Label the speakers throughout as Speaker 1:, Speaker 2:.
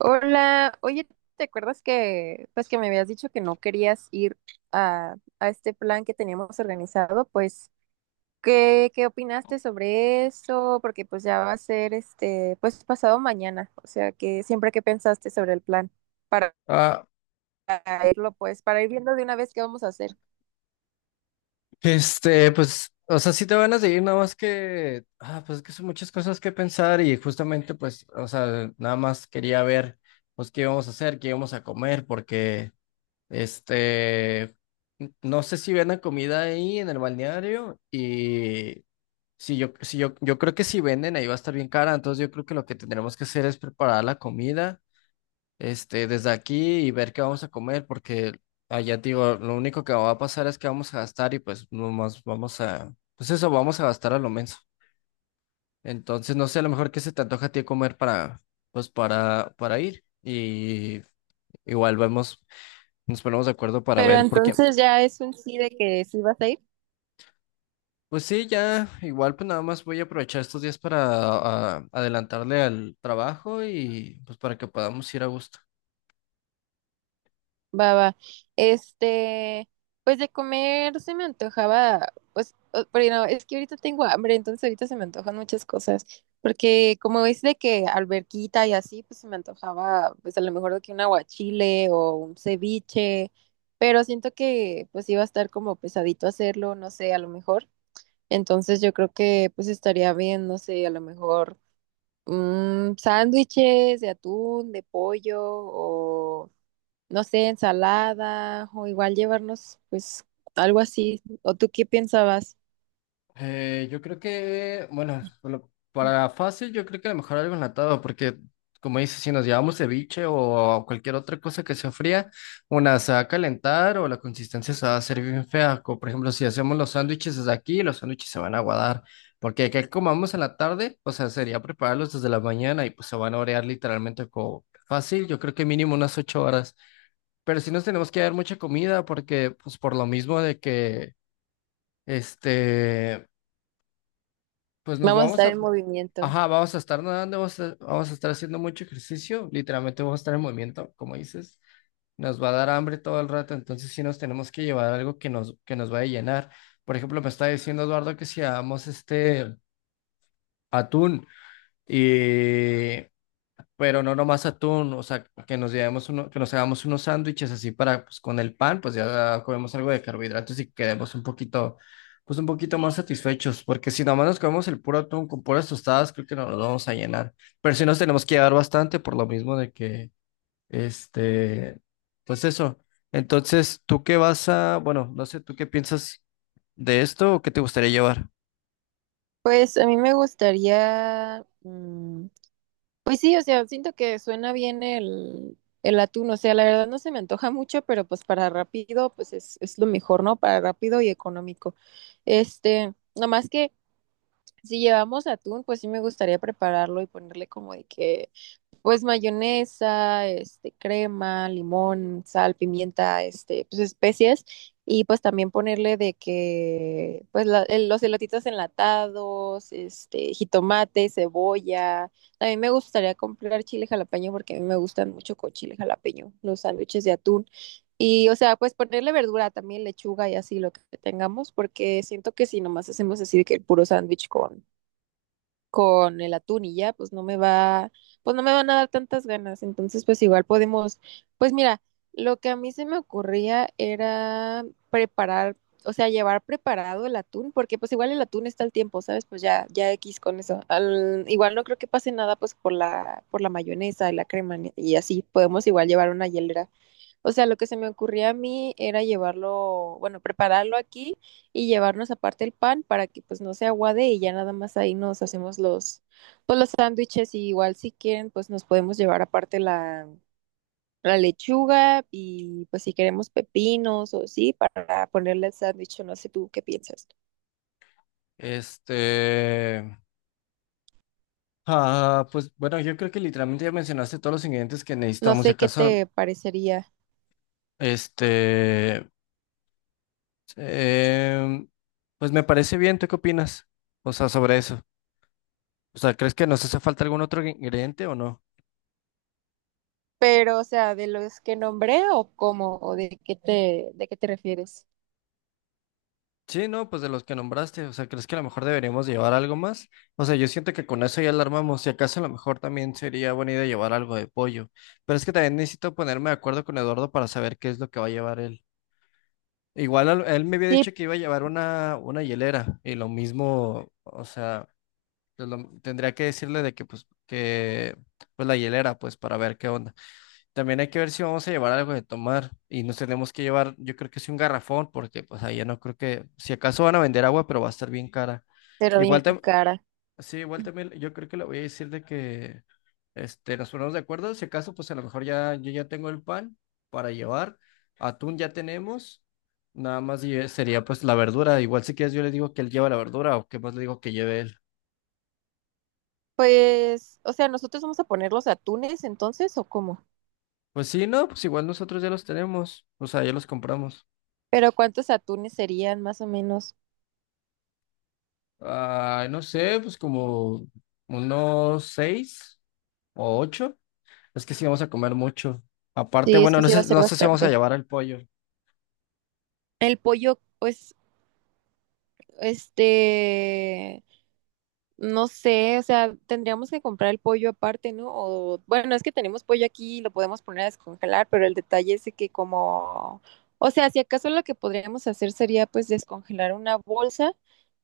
Speaker 1: Hola, oye, ¿te acuerdas que pues que me habías dicho que no querías ir a este plan que teníamos organizado? Pues, ¿qué opinaste sobre eso? Porque pues ya va a ser este, pues pasado mañana. O sea, que siempre que pensaste sobre el plan para,
Speaker 2: Ah,
Speaker 1: para irlo, pues, para ir viendo de una vez qué vamos a hacer.
Speaker 2: o sea, sí te van a seguir, nada más que, pues es que son muchas cosas que pensar y justamente, pues, o sea, nada más quería ver, pues, qué íbamos a hacer, qué íbamos a comer, porque, este, no sé si venden comida ahí en el balneario y si yo, si yo, yo creo que si venden ahí va a estar bien cara, entonces yo creo que lo que tendremos que hacer es preparar la comida desde aquí y ver qué vamos a comer, porque allá te digo, lo único que va a pasar es que vamos a gastar y pues nomás vamos a gastar a lo menso. Entonces, no sé, a lo mejor qué se te antoja a ti comer para, pues para ir. Y igual vemos, nos ponemos de acuerdo para
Speaker 1: Pero
Speaker 2: ver, porque,
Speaker 1: entonces ya es un sí de que sí vas a ir.
Speaker 2: pues sí, ya, igual pues nada más voy a aprovechar estos días para adelantarle al trabajo y pues para que podamos ir a gusto.
Speaker 1: Va, va. Este, pues de comer se me antojaba, pues, pero no, es que ahorita tengo hambre, entonces ahorita se me antojan muchas cosas, porque como es de que alberquita y así, pues se me antojaba, pues a lo mejor de que un aguachile o un ceviche, pero siento que pues iba a estar como pesadito hacerlo, no sé, a lo mejor. Entonces yo creo que pues estaría bien, no sé, a lo mejor sándwiches de atún, de pollo o no sé, ensalada o igual llevarnos pues algo así. ¿O tú qué pensabas?
Speaker 2: Yo creo que, bueno, para fácil, yo creo que a lo mejor algo enlatado, porque como dices, si nos llevamos ceviche o cualquier otra cosa que se fría, una se va a calentar o la consistencia se va a hacer bien fea. Como por ejemplo, si hacemos los sándwiches desde aquí, los sándwiches se van a aguadar, porque que comamos en la tarde, o sea, sería prepararlos desde la mañana y pues se van a orear literalmente como fácil, yo creo que mínimo unas 8 horas. Pero sí nos tenemos que dar mucha comida, porque pues por lo mismo de que, este... pues nos
Speaker 1: Vamos a
Speaker 2: vamos
Speaker 1: estar
Speaker 2: a,
Speaker 1: en movimiento.
Speaker 2: ajá, vamos a estar nadando, vamos a estar haciendo mucho ejercicio, literalmente vamos a estar en movimiento, como dices, nos va a dar hambre todo el rato, entonces sí nos tenemos que llevar algo que nos vaya a llenar. Por ejemplo, me está diciendo Eduardo que si hagamos atún y pero no nomás atún, o sea, que nos llevemos uno, que nos hagamos unos sándwiches así para, pues con el pan, pues ya comemos algo de carbohidratos y quedemos pues un poquito más satisfechos, porque si nomás nos comemos el puro atún con puras tostadas, creo que no nos vamos a llenar, pero si nos tenemos que llevar bastante por lo mismo de que, este, pues eso. Entonces, ¿tú qué vas a, bueno, no sé, ¿tú qué piensas de esto o qué te gustaría llevar?
Speaker 1: Pues a mí me gustaría, pues sí, o sea, siento que suena bien el atún. O sea, la verdad no se me antoja mucho, pero pues para rápido, pues es lo mejor, ¿no? Para rápido y económico. Este, nomás que si llevamos atún, pues sí me gustaría prepararlo y ponerle como de que pues mayonesa, este, crema, limón, sal, pimienta, este, pues especias, y pues también ponerle de que pues los elotitos enlatados, este, jitomate, cebolla. También me gustaría comprar chile jalapeño porque a mí me gustan mucho con chile jalapeño los sándwiches de atún. Y o sea, pues ponerle verdura también, lechuga y así lo que tengamos, porque siento que si nomás hacemos así de que el puro sándwich con el atún y ya, pues pues no me van a dar tantas ganas. Entonces, pues igual podemos, pues mira, lo que a mí se me ocurría era preparar, o sea, llevar preparado el atún, porque pues igual el atún está al tiempo, ¿sabes? Pues ya, ya X con eso. Igual no creo que pase nada pues por por la mayonesa y la crema y así, podemos igual llevar una hielera. O sea, lo que se me ocurría a mí era llevarlo, bueno, prepararlo aquí y llevarnos aparte el pan para que pues no se aguade y ya nada más ahí nos hacemos los, pues los sándwiches. Y igual si quieren, pues nos podemos llevar aparte la lechuga y pues si queremos pepinos o sí, para ponerle el sándwich, o no sé tú qué piensas.
Speaker 2: Este, Ah, pues bueno, yo creo que literalmente ya mencionaste todos los ingredientes que
Speaker 1: No
Speaker 2: necesitamos. Si
Speaker 1: sé qué
Speaker 2: acaso,
Speaker 1: te parecería,
Speaker 2: este, em, pues me parece bien. ¿Tú qué opinas? O sea, sobre eso. O sea, ¿crees que nos hace falta algún otro ingrediente o no?
Speaker 1: pero o sea, de los que nombré o cómo o de qué de qué te refieres.
Speaker 2: Sí, no, pues de los que nombraste. O sea, ¿crees que a lo mejor deberíamos llevar algo más? O sea, yo siento que con eso ya alarmamos. Si acaso, a lo mejor también sería buena idea llevar algo de pollo. Pero es que también necesito ponerme de acuerdo con Eduardo para saber qué es lo que va a llevar él. Igual él me había dicho
Speaker 1: Sí,
Speaker 2: que iba a llevar una hielera y lo mismo, o sea, tendría que decirle de que pues la hielera pues para ver qué onda. También hay que ver si vamos a llevar algo de tomar y nos tenemos que llevar, yo creo que sí un garrafón porque pues ahí ya no creo que si acaso van a vender agua, pero va a estar bien cara.
Speaker 1: pero bien
Speaker 2: Igual tam-
Speaker 1: cara.
Speaker 2: Sí, igual también yo creo que le voy a decir de que nos ponemos de acuerdo. Si acaso, pues a lo mejor ya yo ya tengo el pan para llevar. Atún ya tenemos. Nada más lle- sería pues la verdura. Igual si quieres yo le digo que él lleva la verdura o que más le digo que lleve él.
Speaker 1: Pues, o sea, nosotros vamos a poner los atunes entonces, ¿o cómo?
Speaker 2: Pues sí, no, pues igual nosotros ya los tenemos. O sea, ya los compramos.
Speaker 1: Pero ¿cuántos atunes serían más o menos?
Speaker 2: Ah, no sé, pues como unos 6 o 8. Es que sí vamos a comer mucho. Aparte,
Speaker 1: Sí, es
Speaker 2: bueno,
Speaker 1: que
Speaker 2: no
Speaker 1: sí va a
Speaker 2: sé,
Speaker 1: ser
Speaker 2: no sé si vamos a
Speaker 1: bastante.
Speaker 2: llevar el pollo.
Speaker 1: El pollo, pues, este, no sé. O sea, tendríamos que comprar el pollo aparte, ¿no? O, bueno, es que tenemos pollo aquí y lo podemos poner a descongelar, pero el detalle es de que como, o sea, si acaso lo que podríamos hacer sería pues descongelar una bolsa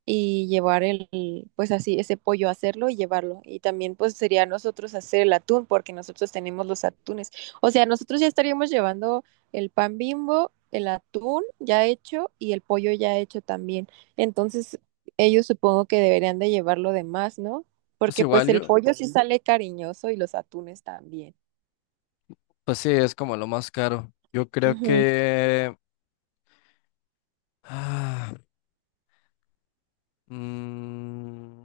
Speaker 1: y llevar pues así, ese pollo, hacerlo y llevarlo. Y también pues sería nosotros hacer el atún, porque nosotros tenemos los atunes. O sea, nosotros ya estaríamos llevando el pan Bimbo, el atún ya hecho y el pollo ya hecho también. Entonces, ellos supongo que deberían de llevar lo demás, ¿no?
Speaker 2: Pues
Speaker 1: Porque pues
Speaker 2: igual
Speaker 1: el
Speaker 2: yo.
Speaker 1: pollo sí sale cariñoso y los atunes también.
Speaker 2: Pues sí, es como lo más caro. Yo creo
Speaker 1: Ujú.
Speaker 2: que... ah, mm, mm,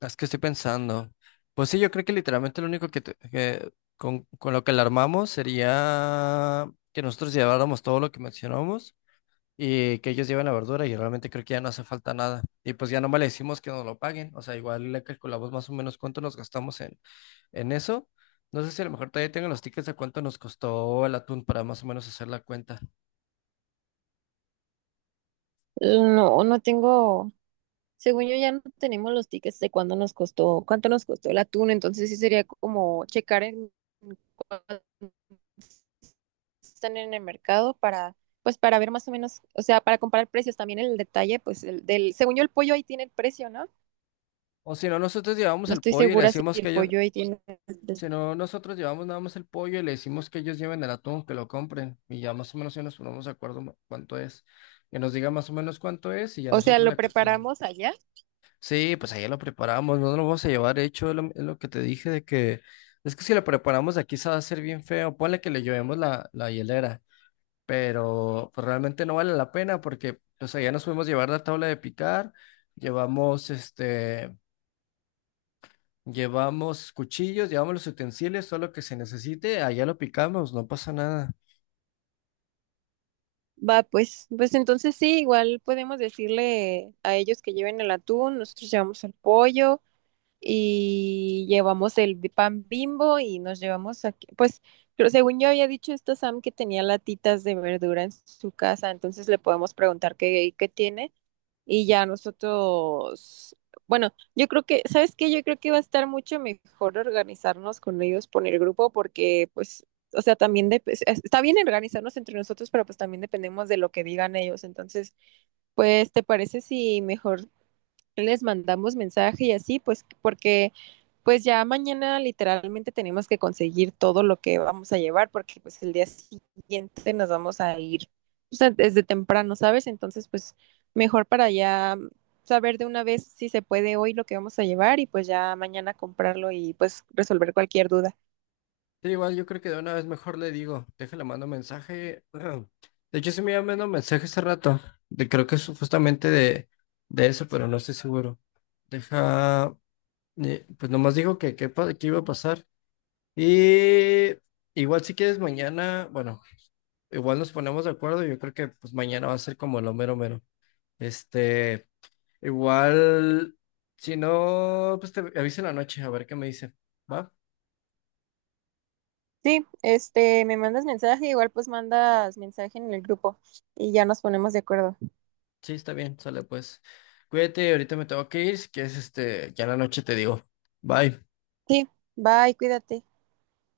Speaker 2: es que estoy pensando. Pues sí, yo creo que literalmente lo único que con lo que la armamos sería que nosotros lleváramos todo lo que mencionamos y que ellos lleven la verdura y realmente creo que ya no hace falta nada. Y pues ya nomás le decimos que nos lo paguen. O sea, igual le calculamos más o menos cuánto nos gastamos en eso. No sé si a lo mejor todavía tengo los tickets de cuánto nos costó el atún para más o menos hacer la cuenta.
Speaker 1: No, no tengo, según yo ya no tenemos los tickets de cuándo nos costó, cuánto nos costó el atún, entonces sí sería como checar en cuánto están en el mercado para, pues para ver más o menos. O sea, para comparar precios también el detalle, pues el del, según yo el pollo ahí tiene el precio, ¿no?
Speaker 2: O si no, nosotros llevamos
Speaker 1: No
Speaker 2: el
Speaker 1: estoy
Speaker 2: pollo y le
Speaker 1: segura si
Speaker 2: decimos que
Speaker 1: el
Speaker 2: ellos,
Speaker 1: pollo ahí tiene el
Speaker 2: si
Speaker 1: precio.
Speaker 2: no, nosotros llevamos nada más el pollo y le decimos que ellos lleven el atún, que lo compren y ya más o menos ya nos ponemos de acuerdo cuánto es. Que nos diga más o menos cuánto es y ya
Speaker 1: O sea,
Speaker 2: nosotros
Speaker 1: lo
Speaker 2: le calculamos.
Speaker 1: preparamos allá.
Speaker 2: Sí, pues allá lo preparamos, no lo vamos a llevar hecho, es lo que te dije de que es que si lo preparamos aquí se va a hacer bien feo, ponle que le llevemos la hielera, pero pues, realmente no vale la pena porque pues allá nos podemos llevar la tabla de picar, llevamos llevamos cuchillos, llevamos los utensilios, todo lo que se necesite, allá lo picamos, no pasa nada.
Speaker 1: Va, pues, pues entonces sí, igual podemos decirle a ellos que lleven el atún, nosotros llevamos el pollo y llevamos el pan Bimbo y nos llevamos aquí, pues, pero según yo había dicho esto Sam que tenía latitas de verdura en su casa, entonces le podemos preguntar qué tiene y ya nosotros, bueno, yo creo que, ¿sabes qué? Yo creo que va a estar mucho mejor organizarnos con ellos por el grupo, porque pues, o sea, también está bien organizarnos entre nosotros, pero pues también dependemos de lo que digan ellos. Entonces, pues, ¿te parece si mejor les mandamos mensaje y así? Pues porque pues ya mañana literalmente tenemos que conseguir todo lo que vamos a llevar, porque pues el día siguiente nos vamos a ir, o sea, desde temprano, ¿sabes? Entonces pues mejor para ya saber de una vez si se puede hoy lo que vamos a llevar y pues ya mañana comprarlo y pues resolver cualquier duda.
Speaker 2: Sí, igual yo creo que de una vez mejor le digo, déjale, mando mensaje. De hecho, sí me iba mandando mensaje hace rato, de, creo que es justamente de eso, pero no estoy seguro. Deja, pues nomás dijo que iba a pasar. Y igual si quieres mañana, bueno, igual nos ponemos de acuerdo, yo creo que pues mañana va a ser como lo mero mero. Este... Igual, si no, pues te aviso en la noche a ver qué me dice. ¿Va?
Speaker 1: Sí, este, me mandas mensaje, igual pues mandas mensaje en el grupo y ya nos ponemos de acuerdo.
Speaker 2: Sí, está bien, sale pues. Cuídate, ahorita me tengo que ir, si quieres, este, ya en la noche te digo. Bye.
Speaker 1: Sí, bye, cuídate.